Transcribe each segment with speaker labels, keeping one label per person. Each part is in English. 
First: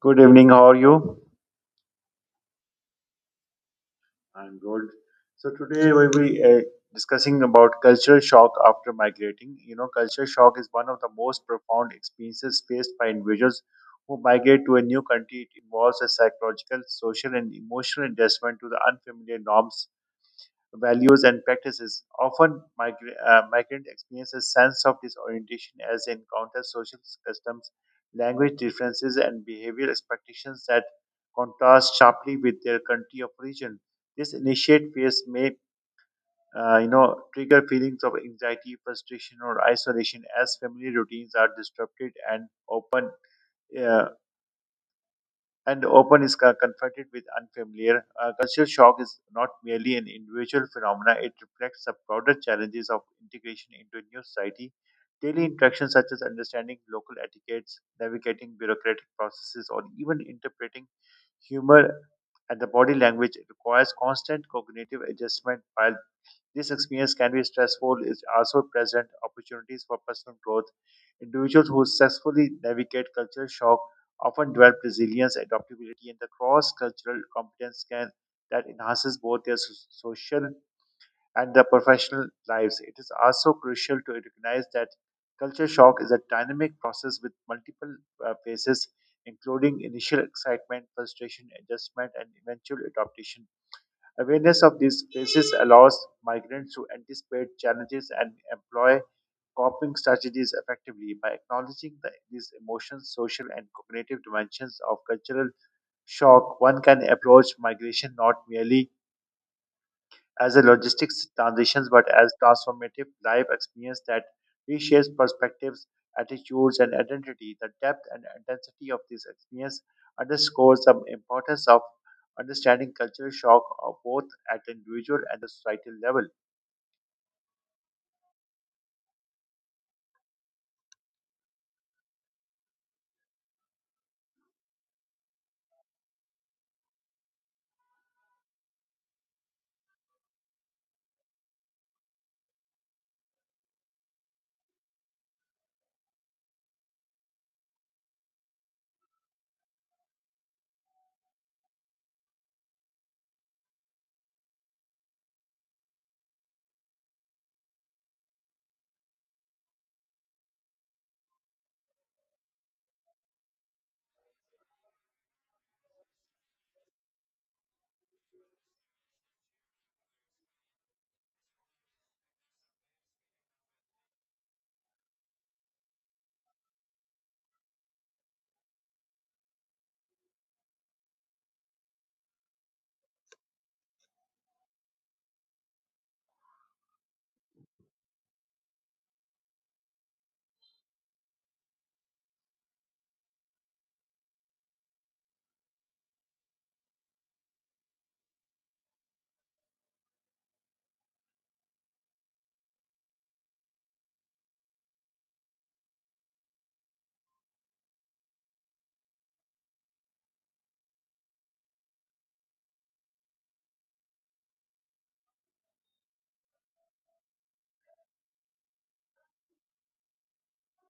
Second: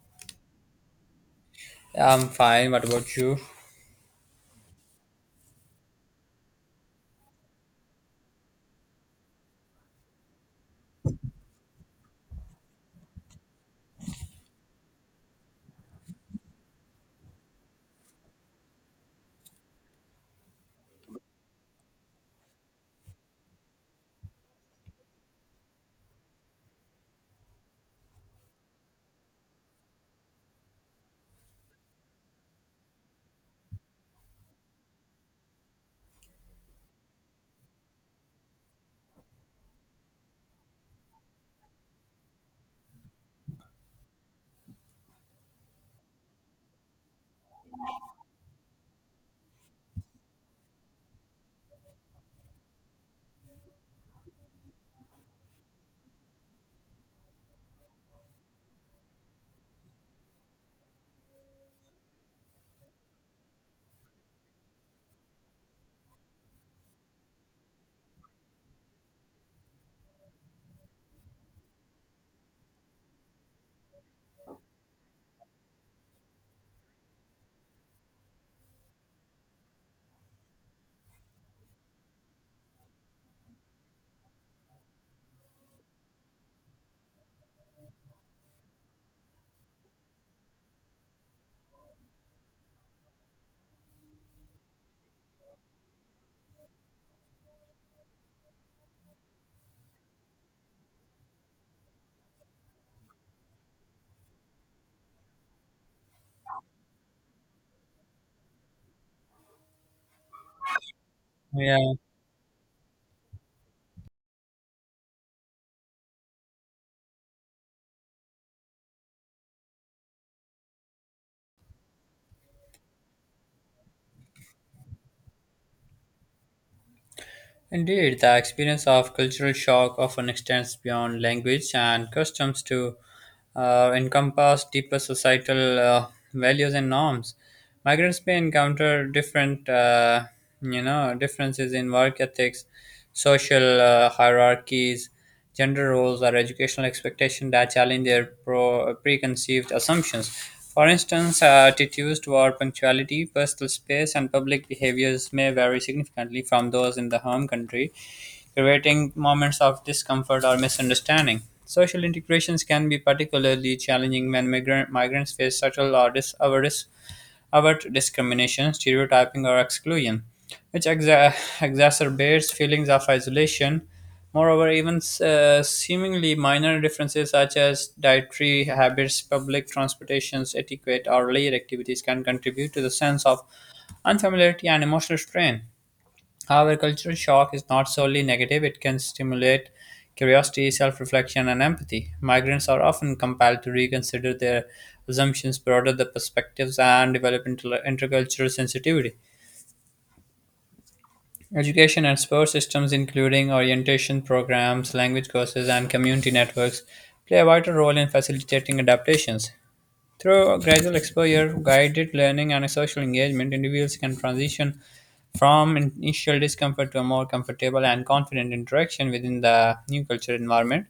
Speaker 1: Good evening, how are you?
Speaker 2: I'm fine. What about you?
Speaker 1: I'm good. So today we'll be discussing about cultural shock after migrating. You know, cultural shock is one of the most profound experiences faced by individuals who migrate to a new country. It involves a psychological, social, and emotional adjustment to the unfamiliar norms values and practices. Often, migrant experience a sense of disorientation as they encounter social customs, language differences, and behavioral expectations that contrast sharply with their country of origin. This initiate phase may trigger feelings of anxiety, frustration, or isolation as family routines are disrupted uh, and open is confronted with unfamiliar. Cultural shock is not merely an individual phenomena, it reflects the broader challenges of integration into a new society. Daily interactions such as understanding local etiquettes, navigating bureaucratic processes, or even interpreting humor and the body language requires constant cognitive adjustment while this experience can be stressful, it also present opportunities for personal growth. Individuals who successfully navigate cultural shock often develop resilience, adaptability, and the cross-cultural competence can that enhances both their social and their professional lives. It is also crucial to recognize that culture shock is a dynamic process with multiple phases, including initial excitement, frustration, adjustment, and eventual adaptation. Awareness of these spaces allows migrants to anticipate challenges and employ coping strategies effectively. By acknowledging these emotions, social, and cognitive dimensions of cultural shock, one can approach migration not merely as a logistics transitions,
Speaker 2: Yeah,
Speaker 1: but as transformative life experience that reshapes perspectives, attitudes, and identity. The depth and intensity of this experience underscores the importance of understanding cultural shock of both at the individual and the societal level.
Speaker 2: indeed. The experience of cultural shock often extends beyond language and customs to encompass deeper societal values and norms. Migrants may encounter differences in work ethics, social hierarchies, Gender roles are educational expectations that challenge their preconceived assumptions. For instance, attitudes toward punctuality, personal space, and public behaviors may vary significantly from those in the home country, creating moments of discomfort or misunderstanding. Social integrations can be particularly challenging when migrants face subtle or about discrimination, stereotyping, or exclusion, which exacerbates feelings of isolation. Moreover, even seemingly minor differences such as dietary habits, public transportations, etiquette, or leisure activities can contribute to the sense of unfamiliarity and emotional strain. However, cultural shock is not solely negative. It can stimulate curiosity, self reflection, and empathy. Migrants are often compelled to reconsider their assumptions, broaden their perspectives, and develop intercultural sensitivity. Education and support systems, including orientation programs, language courses, and community networks, play a vital role in facilitating adaptations. Through gradual exposure, guided learning, and social engagement, individuals can transition from initial discomfort to a more comfortable and confident interaction within the new cultural environment.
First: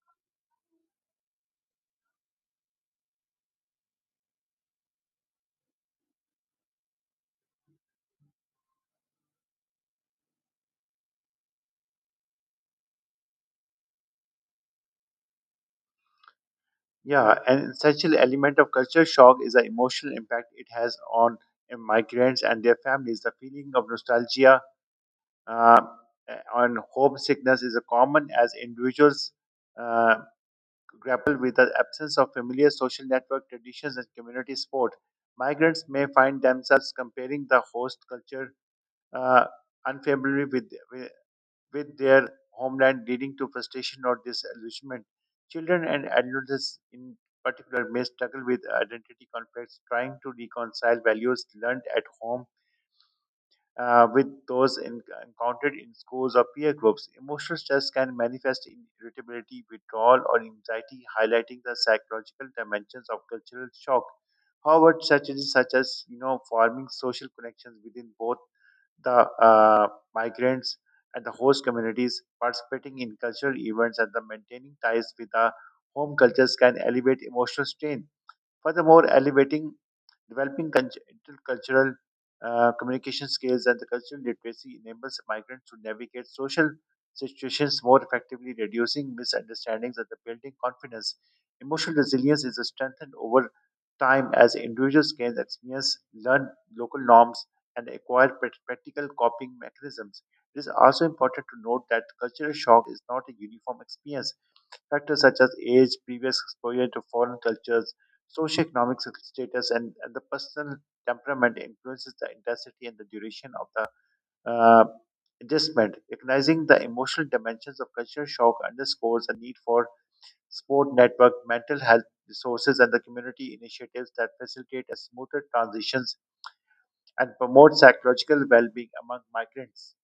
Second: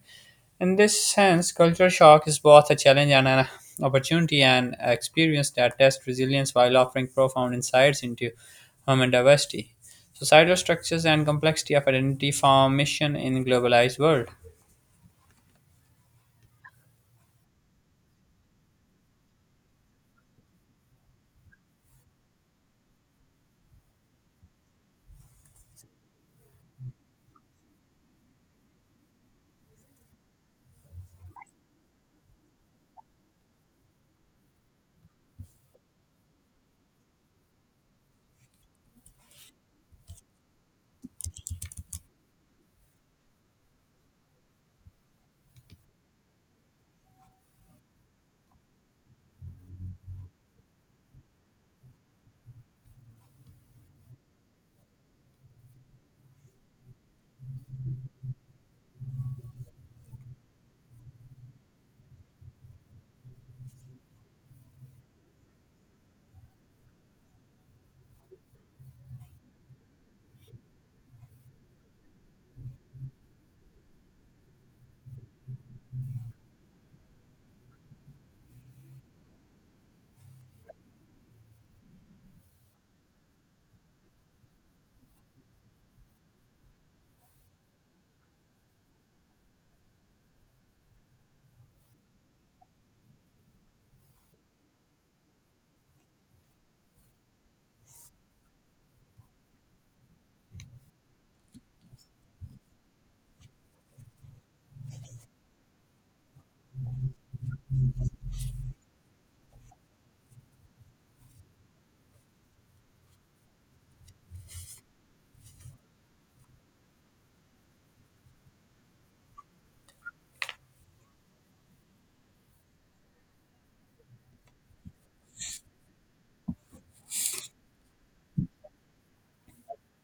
Speaker 2: In this sense, culture shock is both a challenge and an opportunity, an experience that tests resilience while offering profound insights into human diversity, societal structures, and complexity of identity formation in a globalized world.
Speaker 1: Yeah, an essential element of cultural shock is the emotional impact it has on migrants and their families. The feeling of nostalgia uh, on homesickness is a common as individuals uh, grapple with the absence of familiar social network traditions and community support. Migrants may find themselves comparing the host culture uh, unfavorably with their homeland, leading to frustration or disillusionment. Children and adolescents, in particular, may struggle with identity conflicts, trying to reconcile values learned at home with those encountered in schools or peer groups. Emotional stress can manifest in irritability, withdrawal, or anxiety, highlighting the psychological dimensions of cultural shock. However, strategies such as forming social connections within both the migrants and the host communities, participating in cultural events, and the maintaining ties with the home cultures can elevate emotional strain. Furthermore, elevating developing intercultural communication skills and the cultural literacy enables migrants to navigate social situations more effectively, reducing misunderstandings and the building confidence. Emotional resilience is strengthened over time as individuals gain experience, learn local norms, and acquire practical coping mechanisms. It is also important to note that cultural shock is not a uniform experience. Factors such as age, previous exposure to foreign cultures, socioeconomic status, and the personal temperament influences the intensity and the duration of the uh, adjustment. Recognizing the emotional dimensions of cultural shock underscores the need for support network, mental health resources, and the community initiatives that facilitate a smoother transitions and promote psychological well-being among migrants.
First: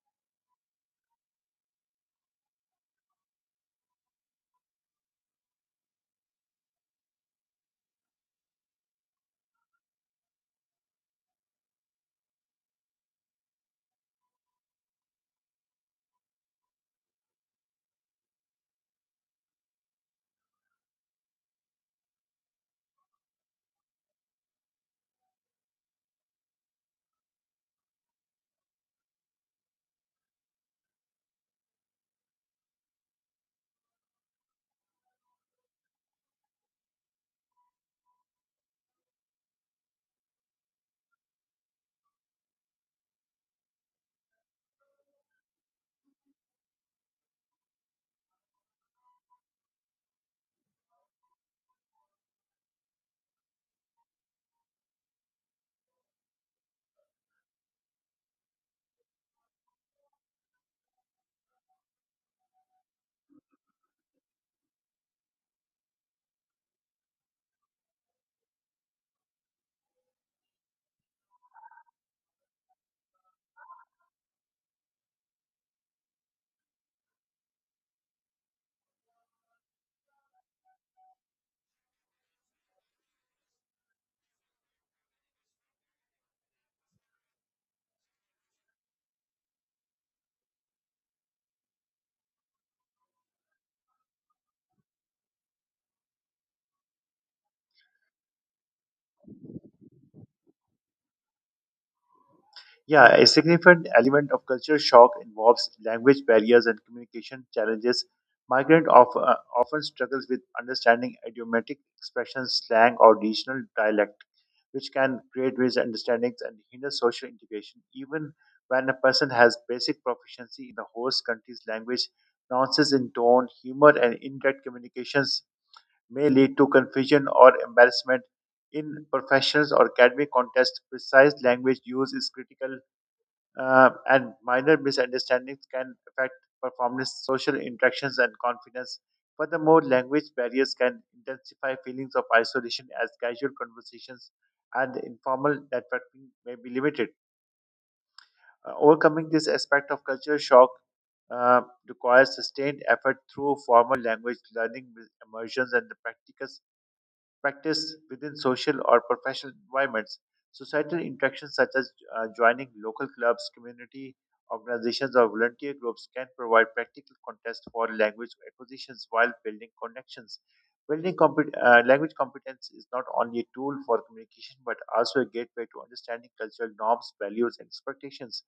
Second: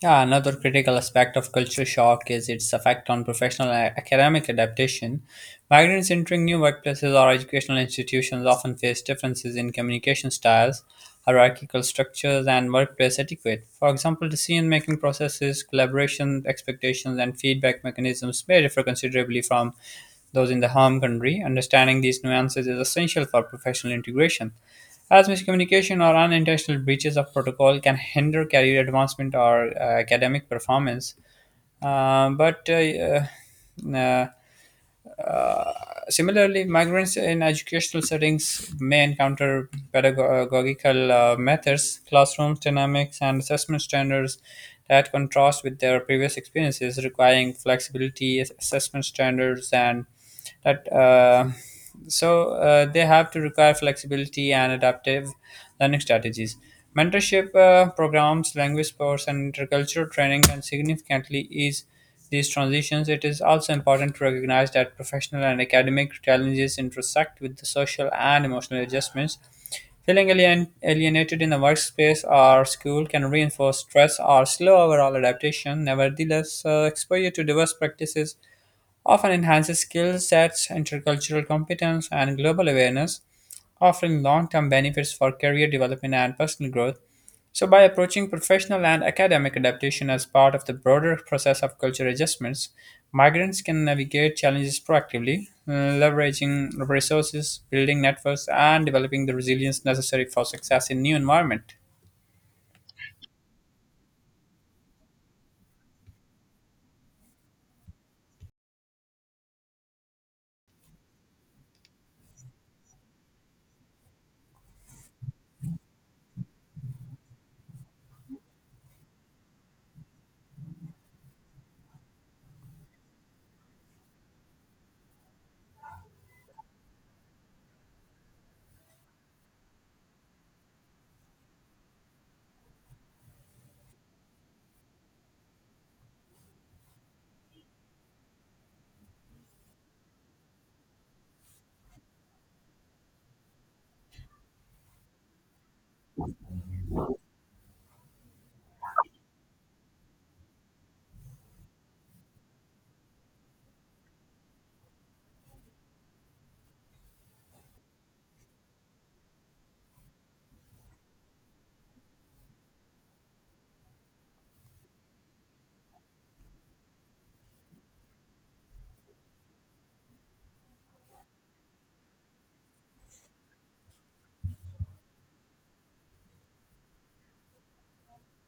Speaker 2: Yeah, another critical aspect of culture shock is its effect on professional and academic adaptation. Migrants entering new workplaces or educational institutions often face differences in communication styles, hierarchical structures, and workplace etiquette. For example, decision making processes, collaboration expectations, and feedback mechanisms may differ considerably from those in the home country. Understanding these nuances is essential for professional integration, as miscommunication or unintentional breaches of protocol can hinder career advancement or academic performance. But uh, uh, Similarly, migrants in educational settings may encounter pedagogical methods, classroom dynamics, and assessment standards that contrast with their previous experiences, requiring flexibility, assessment standards, and that so they have to require flexibility and adaptive learning strategies. Mentorship programs, language sports, and intercultural training can significantly ease these transitions. It is also important to recognize that professional and academic challenges intersect with the social and emotional adjustments. Feeling alienated in the workspace or school can reinforce stress or slow overall adaptation. Nevertheless, exposure to diverse practices often enhances skill sets, intercultural competence, and global awareness, offering long term benefits for career development and personal growth. So, by approaching professional and academic adaptation as part of the broader process of cultural adjustments, migrants can navigate challenges proactively, leveraging resources, building networks, and developing the resilience necessary for success in new environment.
Speaker 1: Yeah, a significant element of culture shock involves language barriers and communication challenges. Migrant of, often struggles with understanding idiomatic expressions, slang, or regional dialect, which can create misunderstandings and hinder social integration. Even when a person has basic proficiency in the host country's language, nuances in tone, humor, and indirect communications may lead to confusion or embarrassment. In professionals or academic contexts, precise language use is critical and minor misunderstandings can affect performance, social interactions, and confidence. Furthermore, language barriers can intensify feelings of isolation as casual conversations and informal networking may be limited. Overcoming this aspect of cultural shock uh, requires sustained effort through formal language learning, immersions, and the practical practiced within social or professional environments. Societal interactions such as joining local clubs, community organizations, or volunteer groups can provide practical context for language acquisitions while building connections. Building language competence is not only a tool for communication but also a gateway to understanding cultural norms, values, and expectations.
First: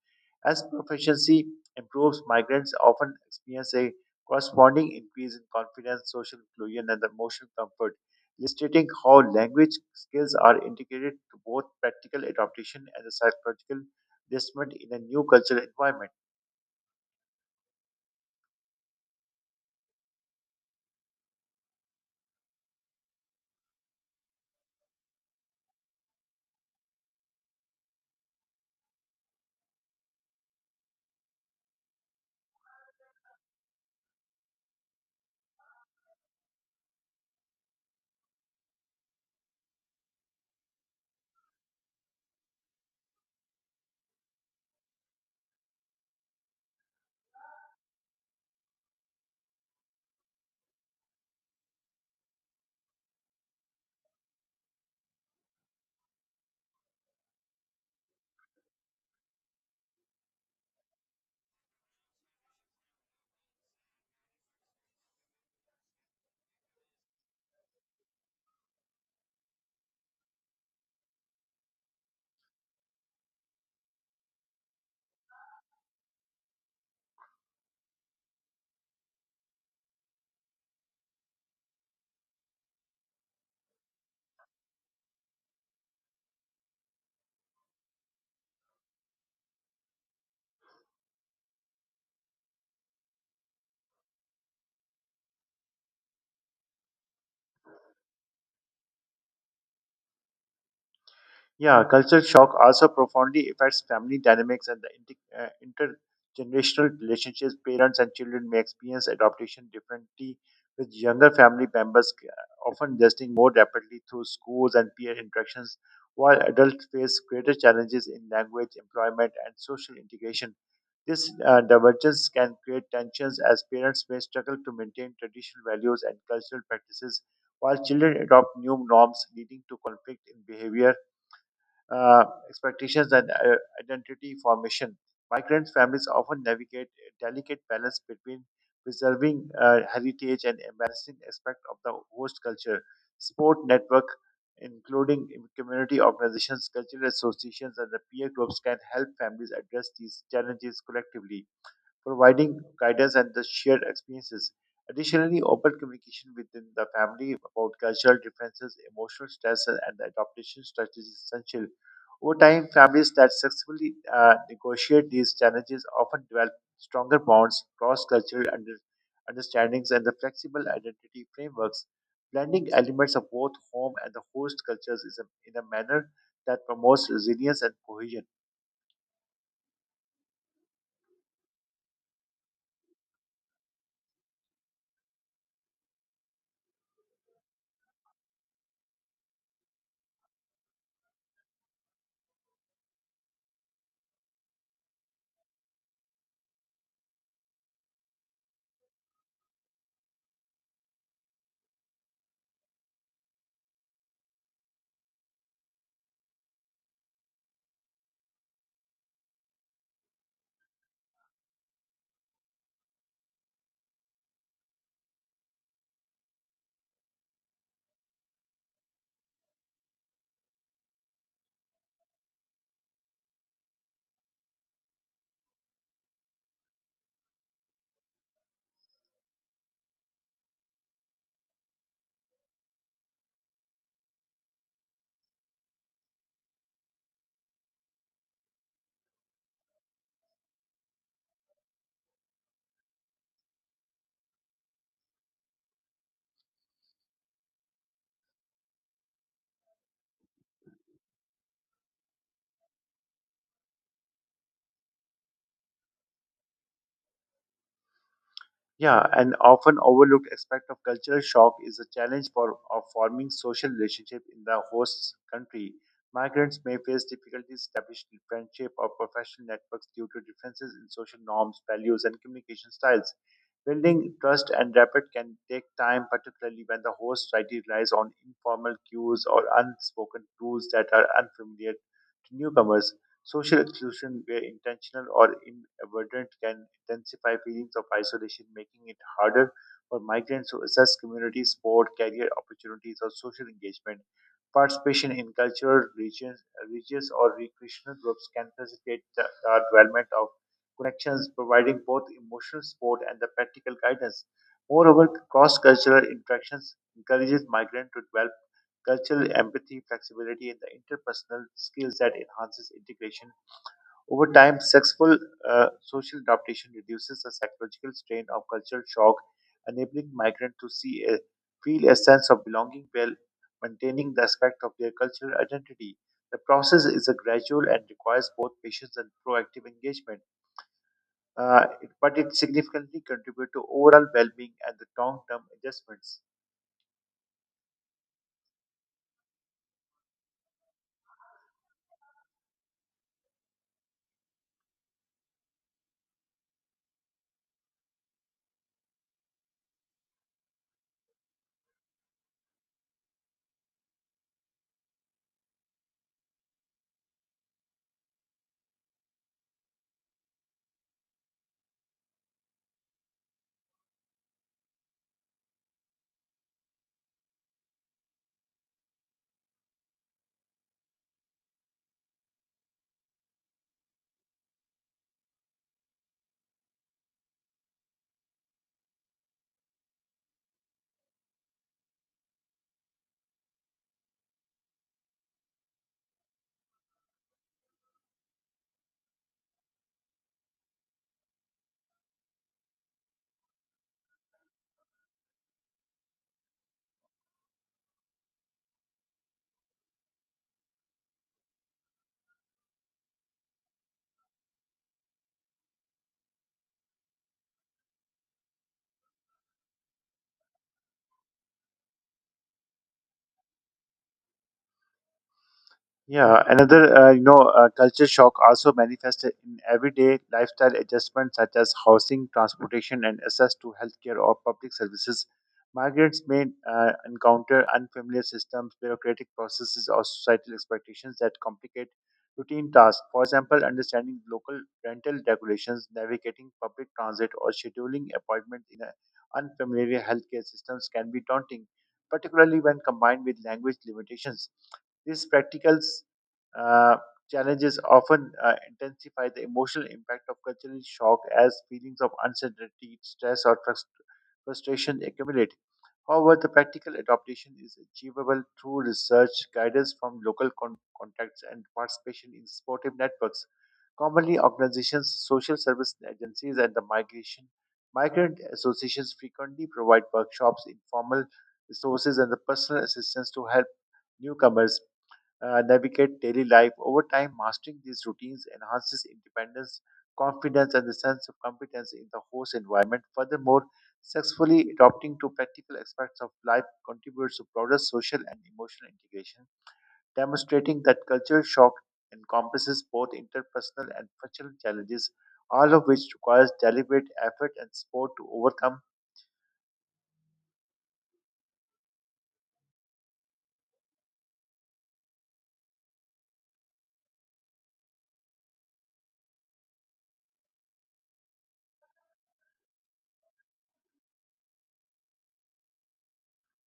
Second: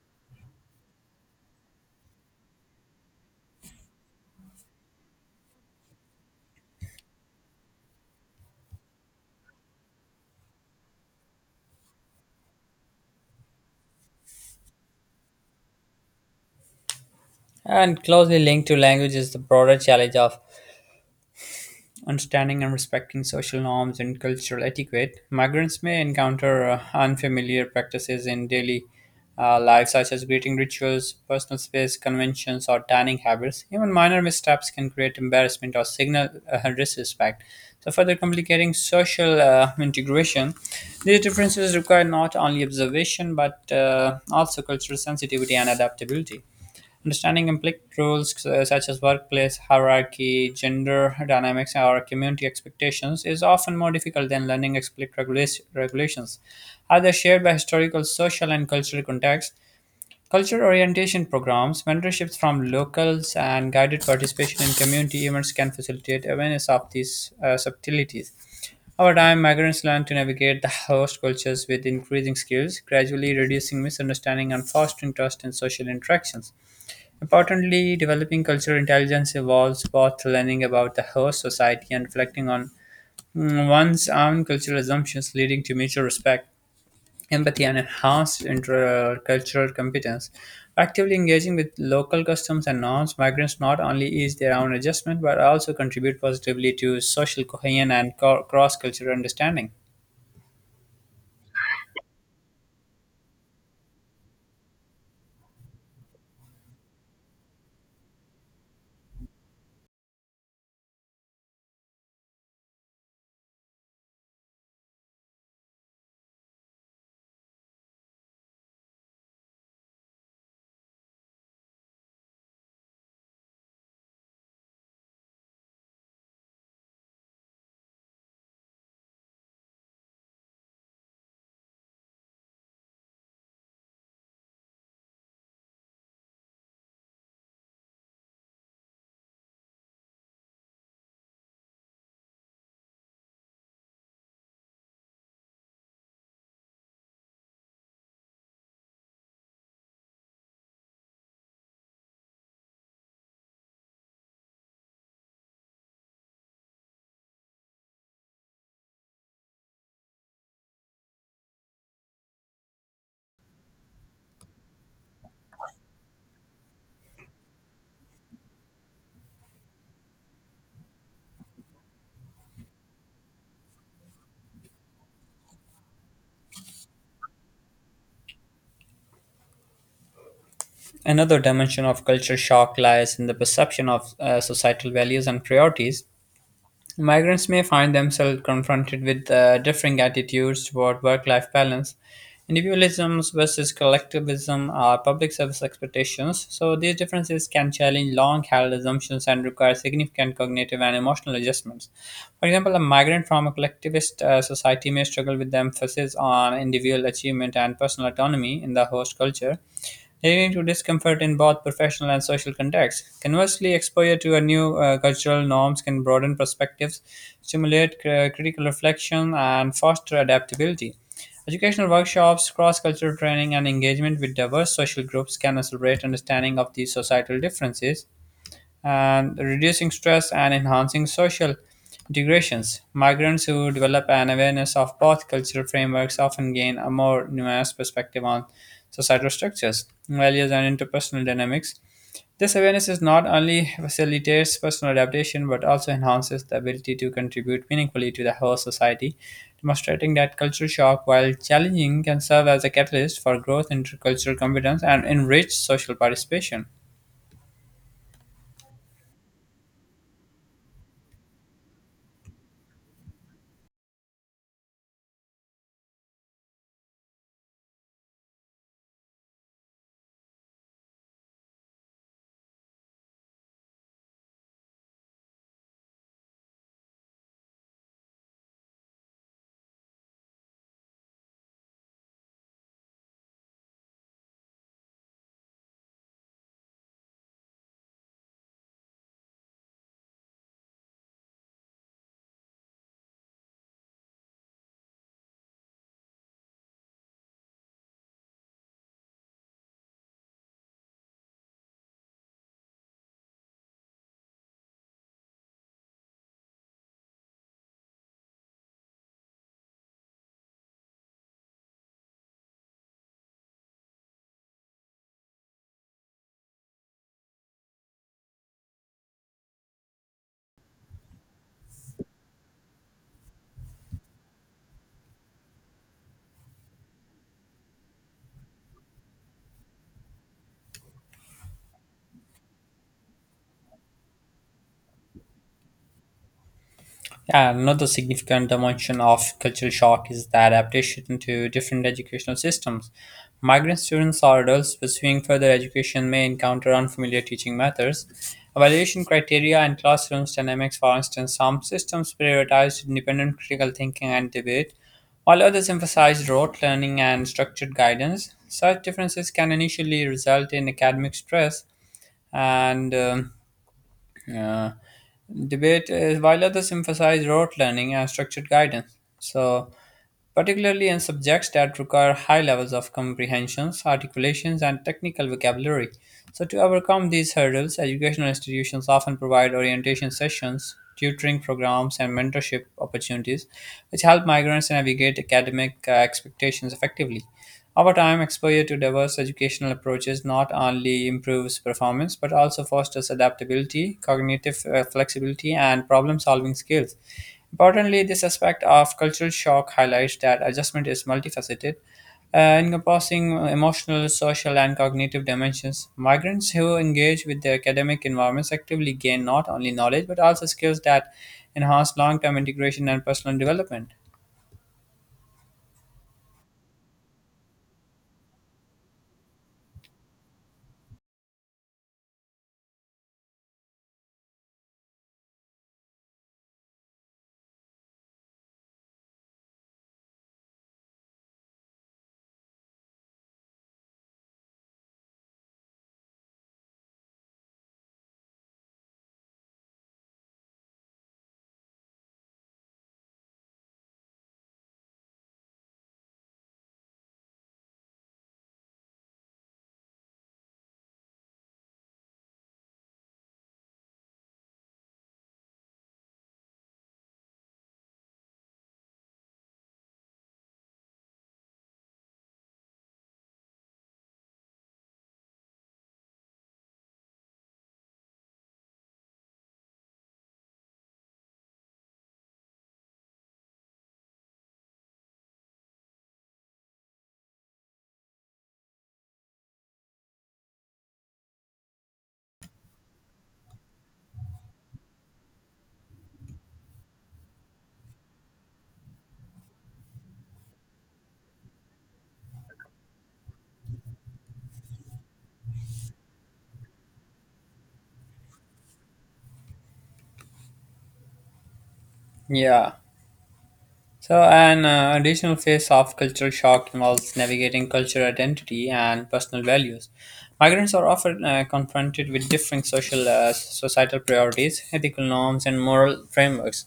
Speaker 1: As proficiency improves, migrants often experience a corresponding increase in confidence, social inclusion, and emotional comfort illustrating how language skills are integrated to both practical adaptation and the psychological adjustment in a new cultural environment.
Speaker 2: And closely linked to language is the broader challenge of understanding and respecting social norms and cultural etiquette. Migrants may encounter unfamiliar practices in daily life, such as greeting rituals, personal space conventions, or dining habits. Even minor missteps can create embarrassment or signal disrespect. So, further complicating social integration, these differences require not only observation but also cultural sensitivity and adaptability. Understanding implied roles such as workplace hierarchy, gender dynamics, or community expectations is often more difficult than learning explicit regulations. Are they shared by historical, social, and cultural contexts? Cultural orientation programs, mentorships from locals, and guided participation in community events can facilitate awareness of these subtleties. Over time, migrants learn to navigate the host cultures with increasing skills, gradually reducing misunderstanding and fostering trust in social interactions. Importantly, developing cultural intelligence involves both learning about the host society and reflecting on one's own cultural assumptions, leading to mutual respect, empathy, and enhanced intercultural competence. Actively engaging with local customs and norms, migrants not only ease their own adjustment but also contribute positively to social cohesion and cross cultural understanding.
Speaker 1: Yeah, cultural shock also profoundly affects family dynamics and the intergenerational relationships. Parents and children may experience adaptation differently, with younger family members often adjusting more rapidly through schools and peer interactions, while adults face greater challenges in language, employment, and social integration. This divergence can create tensions as parents may struggle to maintain traditional values and cultural practices while children adopt new norms, leading to conflict in behavior, uh, expectations, and identity formation. Migrant families often navigate a delicate balance between preserving heritage and embracing aspects of the host culture. Sport network, including community organizations, cultural associations, and the peer groups, can help families address these challenges collectively providing guidance and the shared experiences. Additionally, open communication within the family about cultural differences, emotional stress, and the adaptation strategies is essential. Over time, families that successfully negotiate these challenges often develop stronger bonds, cross-cultural understandings, and the flexible identity frameworks. Blending elements of both home and the host cultures is a, in a manner that promotes resilience and cohesion.
Speaker 2: Another dimension of culture shock lies in the perception of societal values and priorities. Migrants may find themselves confronted with differing attitudes toward work life balance, individualism versus collectivism, or public service expectations. So, these differences can challenge long held assumptions and require significant cognitive and emotional adjustments. For example, a migrant from a collectivist society may struggle with the emphasis on individual achievement and personal autonomy in the host culture, leading to discomfort in both professional and social contexts. Conversely, exposure to a new cultural norms can broaden perspectives, stimulate critical reflection, and foster adaptability. Educational workshops, cross-cultural training, and engagement with diverse social groups can accelerate understanding of these societal differences and reducing stress and enhancing social integrations. Migrants who develop an awareness of both cultural frameworks often gain a more nuanced perspective on societal structures, values, and interpersonal dynamics. This awareness is not only facilitates personal adaptation but also enhances the ability to contribute meaningfully to the whole society, demonstrating that cultural shock, while challenging, can serve as a catalyst for growth, intercultural competence, and enriched social participation.
Speaker 1: Yeah, an often overlooked aspect of cultural shock is the challenge for of forming social relationship in the host country. Migrants may face difficulties establishing friendship or professional networks due to differences in social norms, values, and communication styles. Building trust and rapport can take time, particularly when the host society relies on informal cues or unspoken rules that are unfamiliar to newcomers. Social exclusion, where intentional or inadvertent, can intensify feelings of isolation, making it harder for migrants to assess community support, career opportunities, or social engagement. Participation in cultural, regions, religious, or recreational groups can facilitate the development of connections, providing both emotional support and the practical guidance. Moreover, cross-cultural interactions encourages migrants to develop cultural empathy, flexibility, and the interpersonal skills that enhances integration over time, successful social adaptation reduces the psychological strain of cultural shock, enabling migrants to feel a sense of belonging while maintaining the aspect of their cultural identity. The process is a gradual and requires both patience and proactive engagement, but it significantly contributes to overall well-being and the long-term adjustments.
Speaker 2: Yeah, another significant dimension of cultural shock is the adaptation to different educational systems. Migrant students or adults pursuing further education may encounter unfamiliar teaching methods, evaluation criteria, and classrooms dynamics. For instance, some systems prioritize independent critical thinking and debate, while others emphasize rote learning and structured guidance. Such differences can initially result in academic stress and uh, debate is while others emphasize rote learning and structured guidance. So particularly in subjects that require high levels of comprehensions, articulations, and technical vocabulary. So, to overcome these hurdles, educational institutions often provide orientation sessions, tutoring programs, and mentorship opportunities, which help migrants navigate academic expectations effectively. Over time, exposure to diverse educational approaches not only improves performance but also fosters adaptability, cognitive flexibility, and problem solving skills. Importantly, this aspect of cultural shock highlights that adjustment is multifaceted, encompassing emotional, social, and cognitive dimensions. Migrants who engage with their academic environments actively gain not only knowledge but also skills that enhance long term integration and personal development.
Speaker 1: Yeah, another culture shock also manifested in everyday lifestyle adjustments such as housing, transportation, and access to healthcare or public services. Migrants may encounter unfamiliar systems, bureaucratic processes, or societal expectations that complicate routine tasks. For example, understanding local rental regulations, navigating public transit, or scheduling appointments in a unfamiliar healthcare systems can be daunting, particularly when combined with language limitations. These practical uh, challenges often intensify the emotional impact of cultural shock as feelings of uncertainty, stress, or frustration accumulate. However, the practical adaptation is achievable through research, guidance from local contacts, and participation in supportive networks. Commonly, organizations, social service agencies, and the migration migrant associations frequently provide workshops, informal resources, and the personal assistance to help newcomers navigate daily life. Over time, mastering these routines enhances independence, confidence, and the sense of competence in the host environment. Furthermore, successfully adopting to practical aspects of life contributes to broader social and emotional integration, demonstrating that cultural shock encompasses both interpersonal and functional challenges, all of which requires deliberate effort and support to overcome.
Speaker 2: Yeah. So, an additional phase of cultural shock involves navigating cultural identity and personal values. Migrants are often confronted with differing societal priorities, ethical norms, and moral frameworks,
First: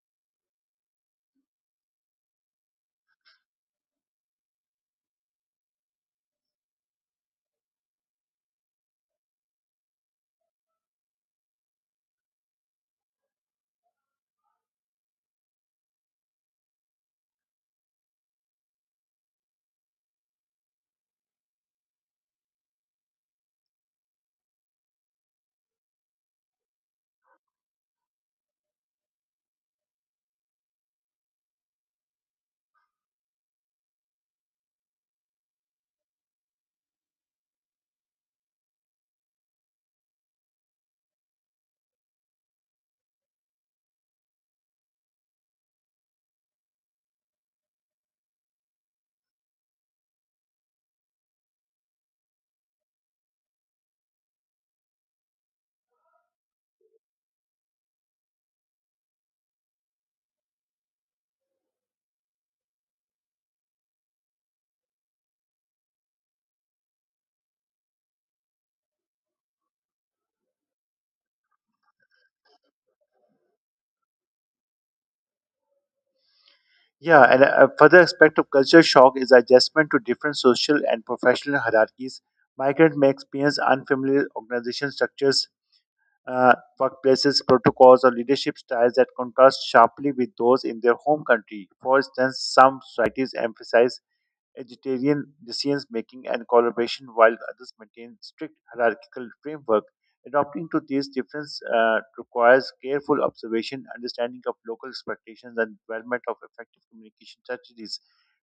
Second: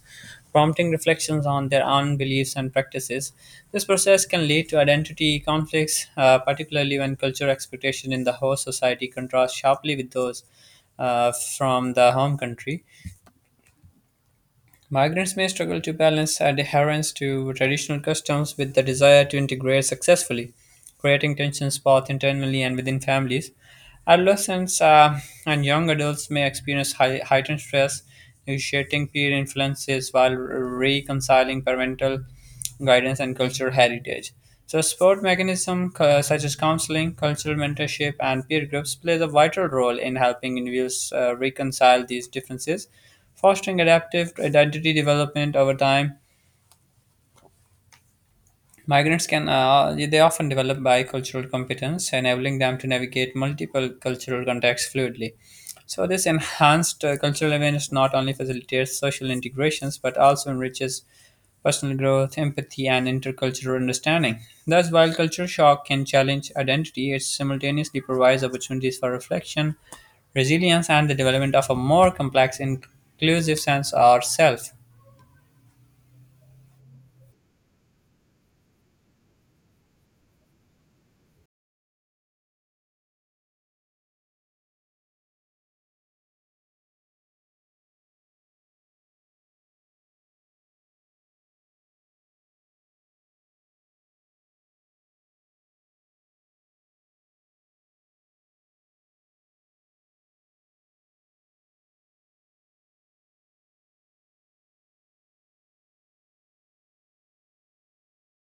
Speaker 2: prompting reflections on their own beliefs and practices. This process can lead to identity conflicts, particularly when cultural expectations in the host society contrast sharply with those from the home country. Migrants may struggle to balance adherence to traditional customs with the desire to integrate successfully, creating tensions both internally and within families. Adolescents and young adults may experience heightened stress, negotiating peer influences while reconciling parental guidance and cultural heritage. So, support mechanisms such as counseling, cultural mentorship, and peer groups plays a vital role in helping individuals reconcile these differences. Fostering adaptive identity development over time, migrants can they often develop bicultural competence, enabling them to navigate multiple cultural contexts fluidly. So this enhanced cultural awareness not only facilitates social integrations but also enriches personal growth, empathy, and intercultural understanding. Thus, while culture shock can challenge identity, it simultaneously provides opportunities for reflection, resilience, and the development of a more complex, inclusive sense of self.
Speaker 1: Yeah, and a further aspect of culture shock is adjustment to different social and professional hierarchies. Migrants may experience unfamiliar organization structures, uh, workplaces, protocols, or leadership styles that contrast sharply with those in their home country. For instance, some societies emphasize egalitarian decisions making and collaboration, while others maintain strict hierarchical framework. Adopting to these differences requires careful observation, understanding of local expectations, and development of effective communication strategies.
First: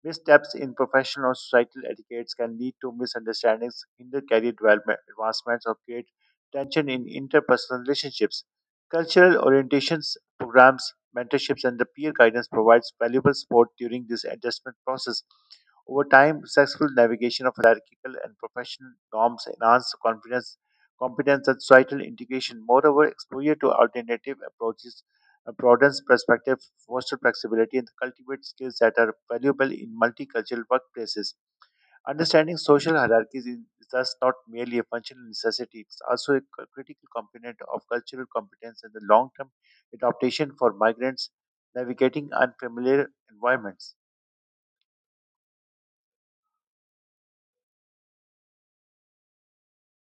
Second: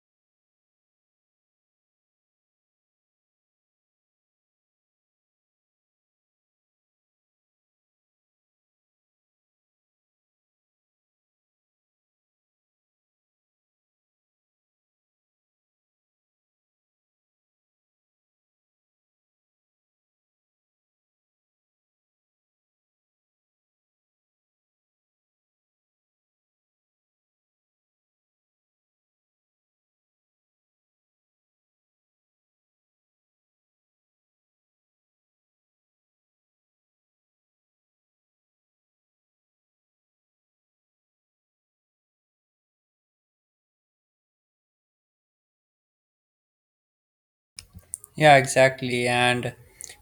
Speaker 1: Missteps in professional or societal etiquettes can lead to misunderstandings, hinder career development, advancements, or create tension in interpersonal relationships. Cultural orientations, programs, mentorships, and the peer guidance provides valuable support during this adjustment process. Over time, successful navigation of hierarchical and professional norms enhances confidence, competence, and societal integration. Moreover, exposure to alternative approaches broadens perspective, fosters flexibility, and cultivates skills that are valuable in multicultural workplaces. Understanding social hierarchies is thus not merely a functional necessity, it's also a critical component of cultural competence and the long term adaptation for migrants navigating unfamiliar environments.
Speaker 2: Yeah, exactly. And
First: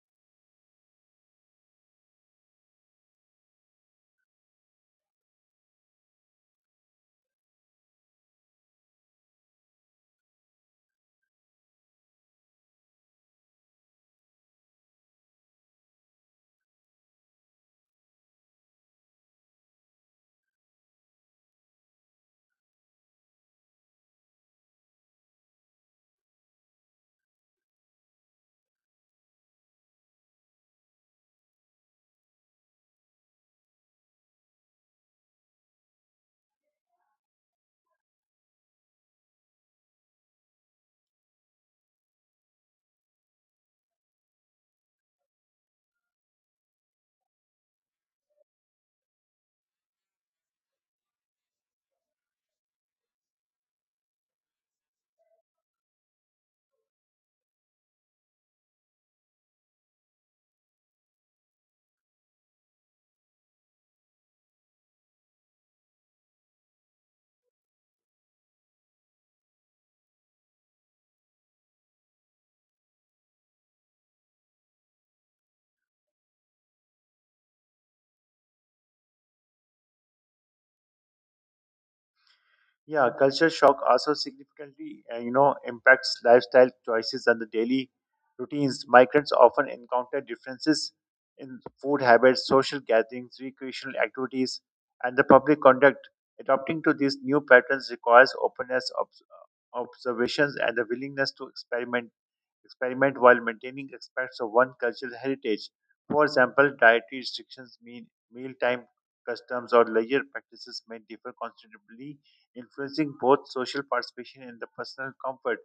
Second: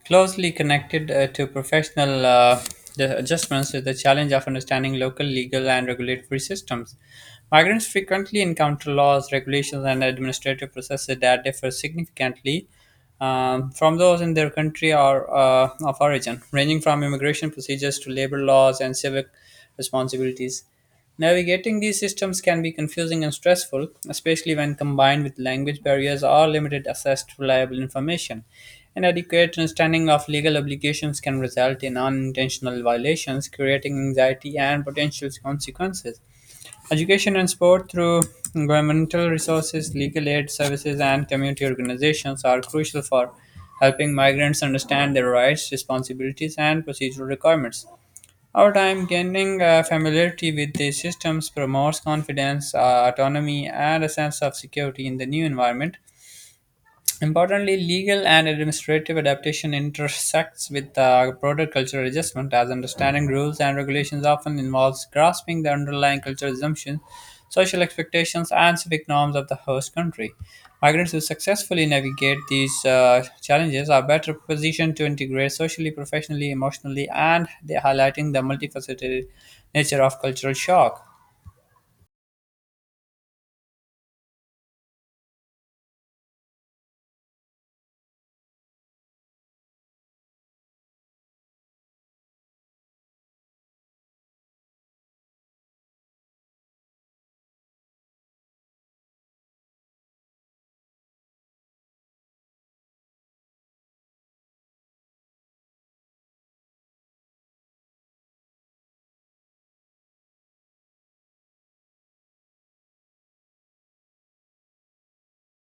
Speaker 2: closely connected to professional the adjustments is the challenge of understanding local legal and regulatory systems. Migrants frequently encounter laws, regulations, and administrative processes that differ significantly from those in their country or of origin, ranging from immigration procedures to labor laws and civic responsibilities. Navigating these systems can be confusing and stressful, especially when combined with language barriers or limited access to reliable information. An adequate understanding of legal obligations can result in unintentional violations, creating anxiety and potential consequences. Education and sport through governmental resources, legal aid services, and community organizations are crucial for helping migrants understand their rights, responsibilities, and procedural requirements. Over time, gaining familiarity with these systems promotes confidence, autonomy, and a sense of security in the new environment. Importantly, legal and administrative adaptation intersects with broader cultural adjustment, as understanding rules and regulations often involves grasping the underlying cultural assumptions, social expectations, and civic norms of the host country. Migrants who successfully navigate these challenges are better positioned to integrate socially, professionally, emotionally, and they highlighting the multifaceted nature of cultural shock.
Speaker 1: Yeah, culture shock also significantly, impacts lifestyle choices and the daily routines. Migrants often encounter differences in food habits, social gatherings, recreational activities, and the public conduct. Adopting to these new patterns requires openness, observations, and the willingness to experiment while maintaining aspects of one cultural heritage. For example, dietary restrictions, mean mealtime customs, or leisure practices may differ considerably, influencing both social participation and the personal comfort.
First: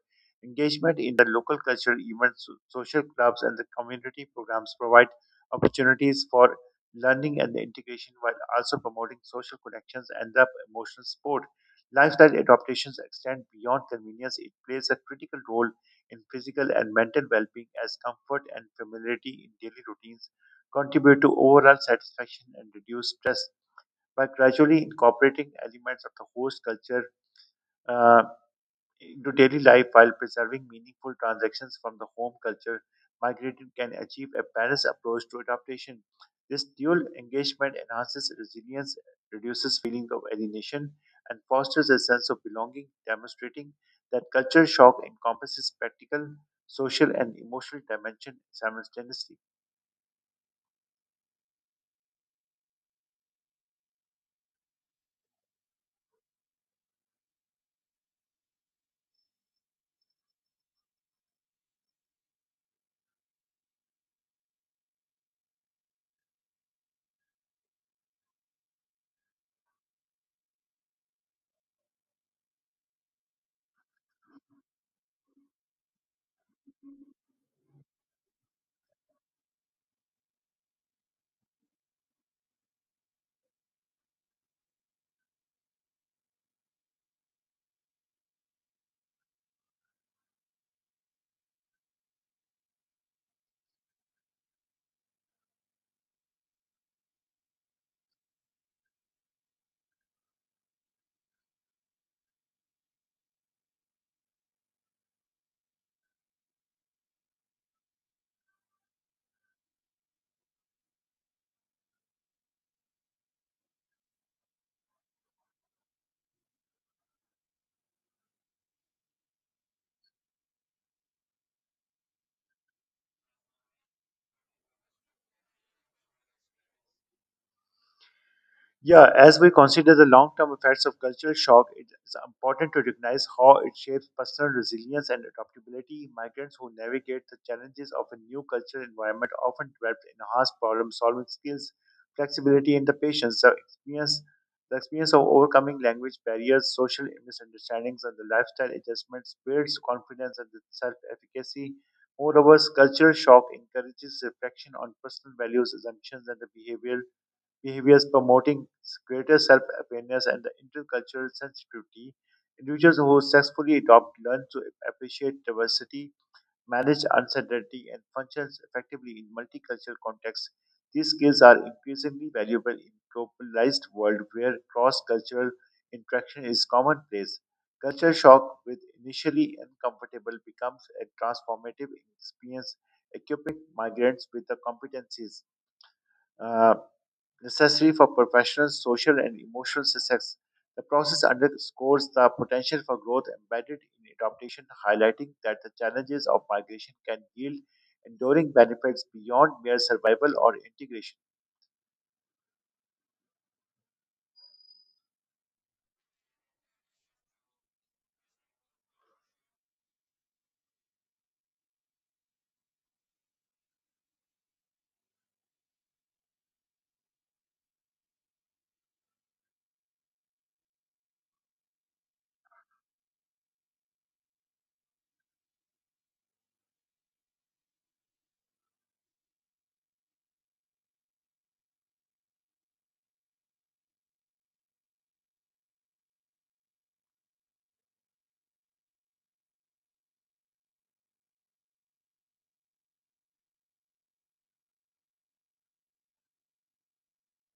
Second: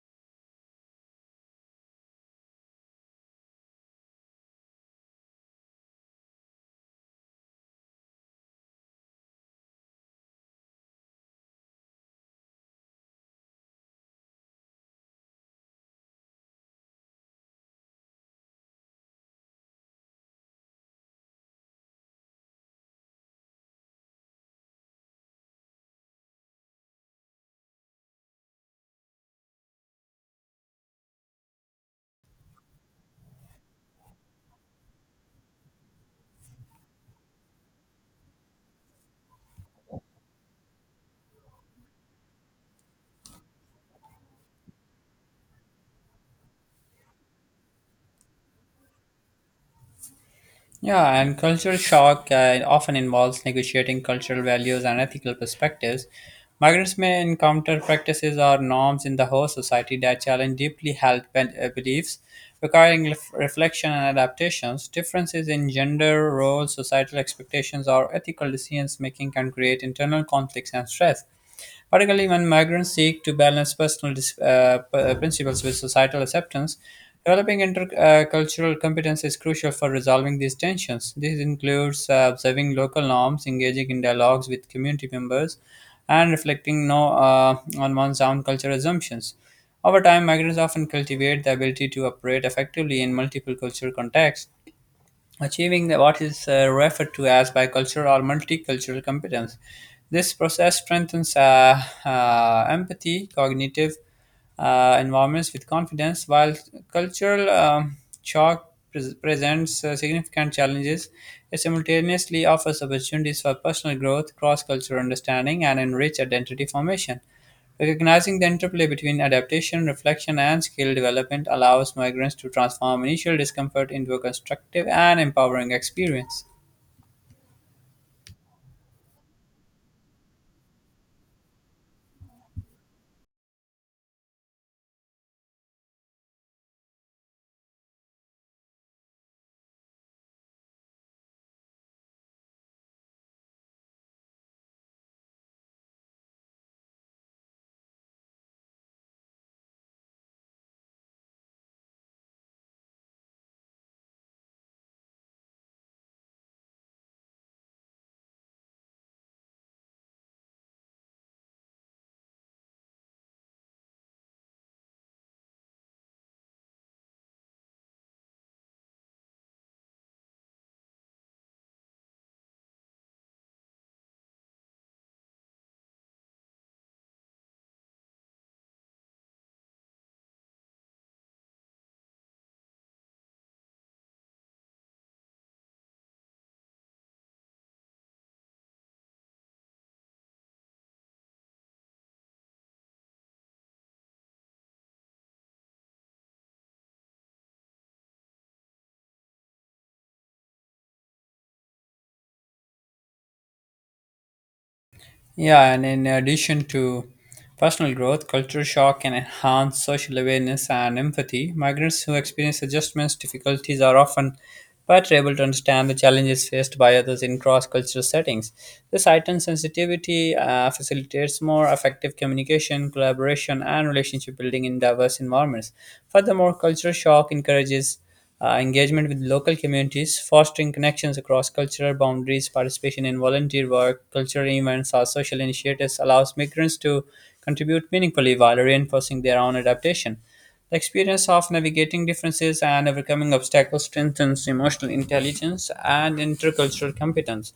Speaker 1: Engagement in the local cultural events, social clubs, and the community programs provide opportunities for learning and integration while also promoting social connections and the emotional support. Lifestyle adaptations extend beyond convenience. It plays a critical role in physical and mental well being as comfort and familiarity in daily routines contribute to overall satisfaction and reduce stress. By gradually incorporating elements of the host culture, uh, into daily life while preserving meaningful transactions from the home culture, migrated can achieve a balanced approach to adaptation. This dual engagement enhances resilience, reduces feelings of alienation, and fosters a sense of belonging, demonstrating that culture shock encompasses practical, social, and emotional dimension simultaneously.
Speaker 2: Yeah, and cultural shock often involves negotiating cultural values and ethical perspectives. Migrants may encounter practices or norms in the host society that challenge deeply held beliefs, requiring reflection and adaptations. Differences in gender, roles, societal expectations, or ethical decisions making can create internal conflicts and stress, particularly when migrants seek to balance personal principles with societal acceptance. Developing intercultural competence is crucial for resolving these tensions. This includes observing local norms, engaging in dialogues with community members, and reflecting no, on one's own cultural assumptions. Over time, migrants often cultivate the ability to operate effectively in multiple cultural contexts, achieving what is referred to as bicultural or multicultural competence. This process strengthens empathy, cognitive environments with confidence, while cultural shock presents significant challenges. It simultaneously offers opportunities for personal growth, cross cultural understanding, and enriched identity formation. Recognizing the interplay between adaptation, reflection, and skill development allows migrants to transform initial discomfort into a constructive and empowering experience.
Speaker 1: Yeah, as we consider the long term effects of cultural shock, it is important to recognize how it shapes personal resilience and adaptability. Migrants who navigate the challenges of a new cultural environment often develop enhanced problem solving skills, flexibility, and the patience. The experience of overcoming language barriers, social misunderstandings, and the lifestyle adjustments builds confidence and self efficacy. Moreover, cultural shock encourages reflection on personal values, assumptions, and the behavioral behaviors promoting greater self awareness and the intercultural sensitivity. Individuals who successfully adopt learn to appreciate diversity, manage uncertainty, and function effectively in multicultural contexts. These skills are increasingly valuable in globalized world where cross-cultural interaction is commonplace. Culture shock, with initially uncomfortable, becomes a transformative experience, equipping migrants with the competencies. uh, necessary for professional, social, and emotional success. The process underscores the potential for growth embedded in adaptation, highlighting that the challenges of migration can yield enduring benefits beyond mere survival or integration.
Speaker 2: Yeah, and in addition to personal growth, cultural shock can enhance social awareness and empathy. Migrants who experience adjustments difficulties are often better able to understand the challenges faced by others in cross-cultural settings. This heightened sensitivity facilitates more effective communication, collaboration, and relationship building in diverse environments. Furthermore, cultural shock encourages engagement with local communities, fostering connections across cultural boundaries. Participation in volunteer work, cultural events, or social initiatives allows migrants to contribute meaningfully while reinforcing their own adaptation. The experience of navigating differences and overcoming obstacles strengthens emotional intelligence and intercultural competence,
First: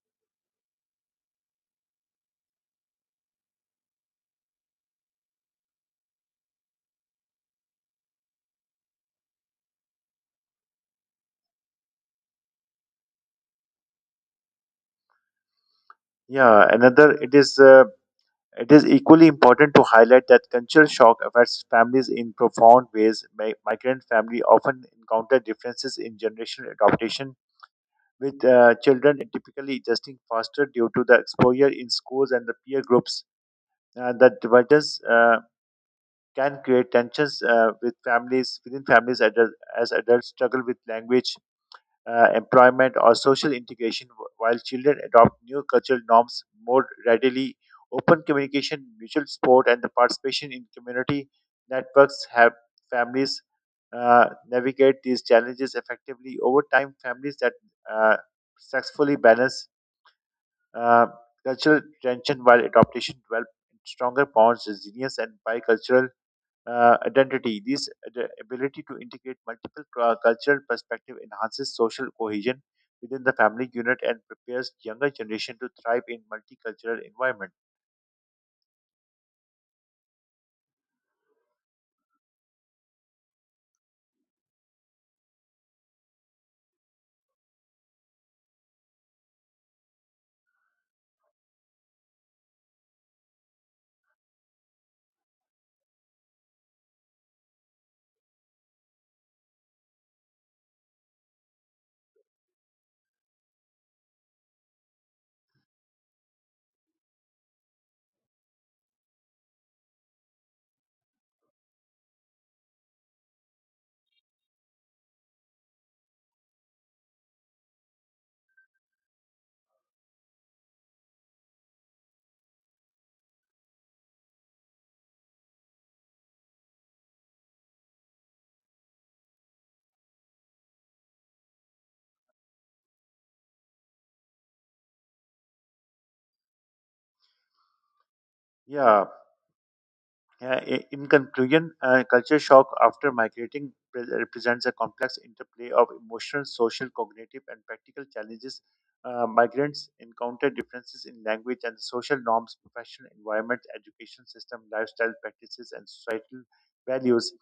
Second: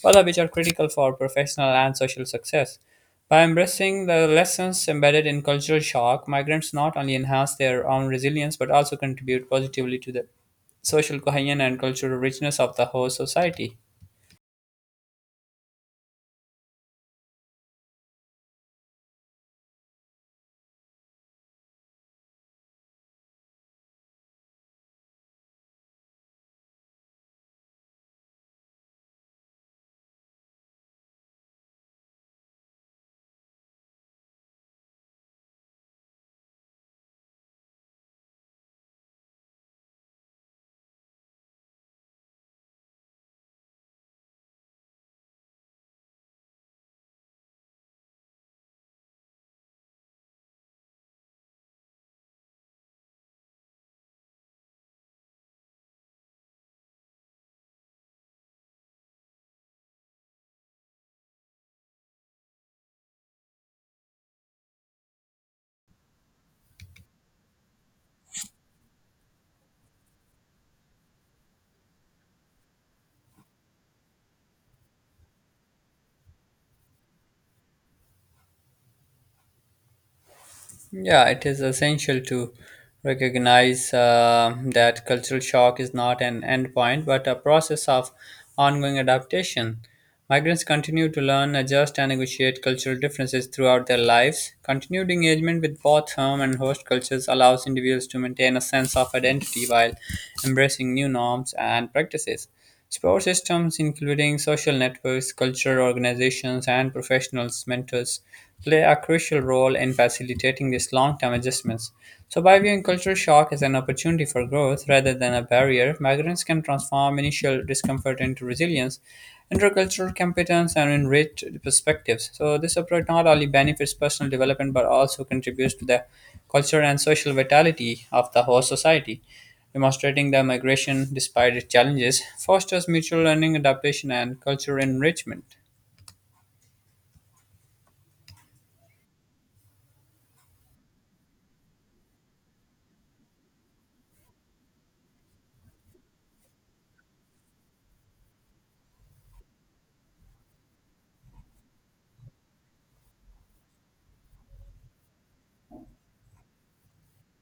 Speaker 2: both of which are critical for professional and social success. By embracing the lessons embedded in cultural shock, migrants not only enhance their own resilience but also contribute positively to the social cohesion and cultural richness of the host society.
Speaker 1: Yeah, another it is equally important to highlight that cultural shock affects families in profound ways. Migrant family often encounter differences in generational adaptation with children typically adjusting faster due to the exposure in schools and the peer groups. The dividends can create tensions with families within families as as adults struggle with language, employment, or social integration, while children adopt new cultural norms more readily. Open communication, mutual support, and the participation in community networks have families uh, navigate these challenges effectively over time. Families that uh, successfully balance uh, cultural tension while adaptation develop stronger bonds, resilience, and bicultural identity. This ability to integrate multiple cultural perspective enhances social cohesion within the family unit and prepares younger generation to thrive in multicultural environment.
Speaker 2: Yeah, it is essential to recognize that cultural shock is not an endpoint but a process of ongoing adaptation. Migrants continue to learn, adjust, and negotiate cultural differences throughout their lives. Continued engagement with both home and host cultures allows individuals to maintain a sense of identity while embracing new norms and practices. Support systems, including social networks, cultural organizations, and professionals' mentors, play a crucial role in facilitating these long term adjustments. So, by viewing cultural shock as an opportunity for growth rather than a barrier, migrants can transform initial discomfort into resilience, intercultural competence, and enriched perspectives. So, this approach not only benefits personal development but also contributes to the culture and social vitality of the whole society, demonstrating that migration, despite its challenges, fosters mutual learning, adaptation, and cultural enrichment.
Speaker 1: Yeah. In conclusion, culture shock after migrating represents a complex interplay of emotional, social, cognitive, and practical challenges. Migrants encounter differences in language and social norms, professional environment, education system, lifestyle practices, and societal values.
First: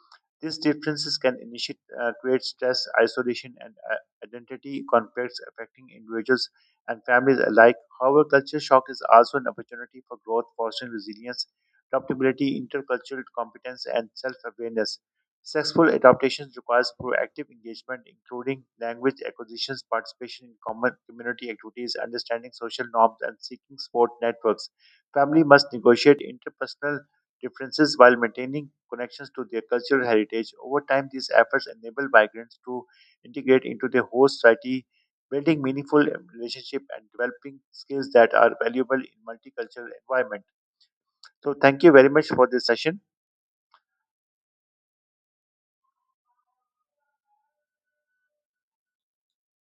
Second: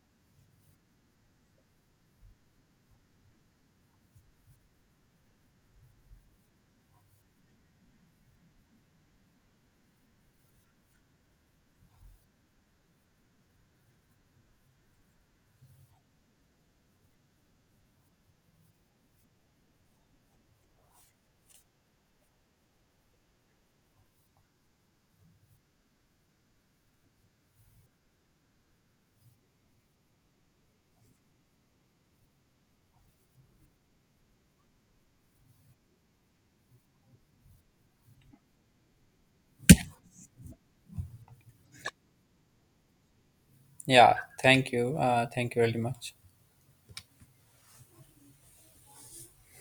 Speaker 1: These differences can create stress, isolation, and identity conflicts affecting individuals and families alike. However, culture shock is also an opportunity for growth, fostering resilience, adaptability, intercultural competence, and self awareness. Successful adaptation requires proactive engagement, including language acquisitions, participation in common community activities, understanding social norms, and seeking support networks. Family must negotiate interpersonal differences while maintaining connections to their cultural heritage. Over time, these efforts enable migrants to integrate into their host society, building meaningful relationship and developing skills that are valuable in multicultural environment. So thank you very much for this session.
Speaker 2: Yeah, thank you. Thank you very much.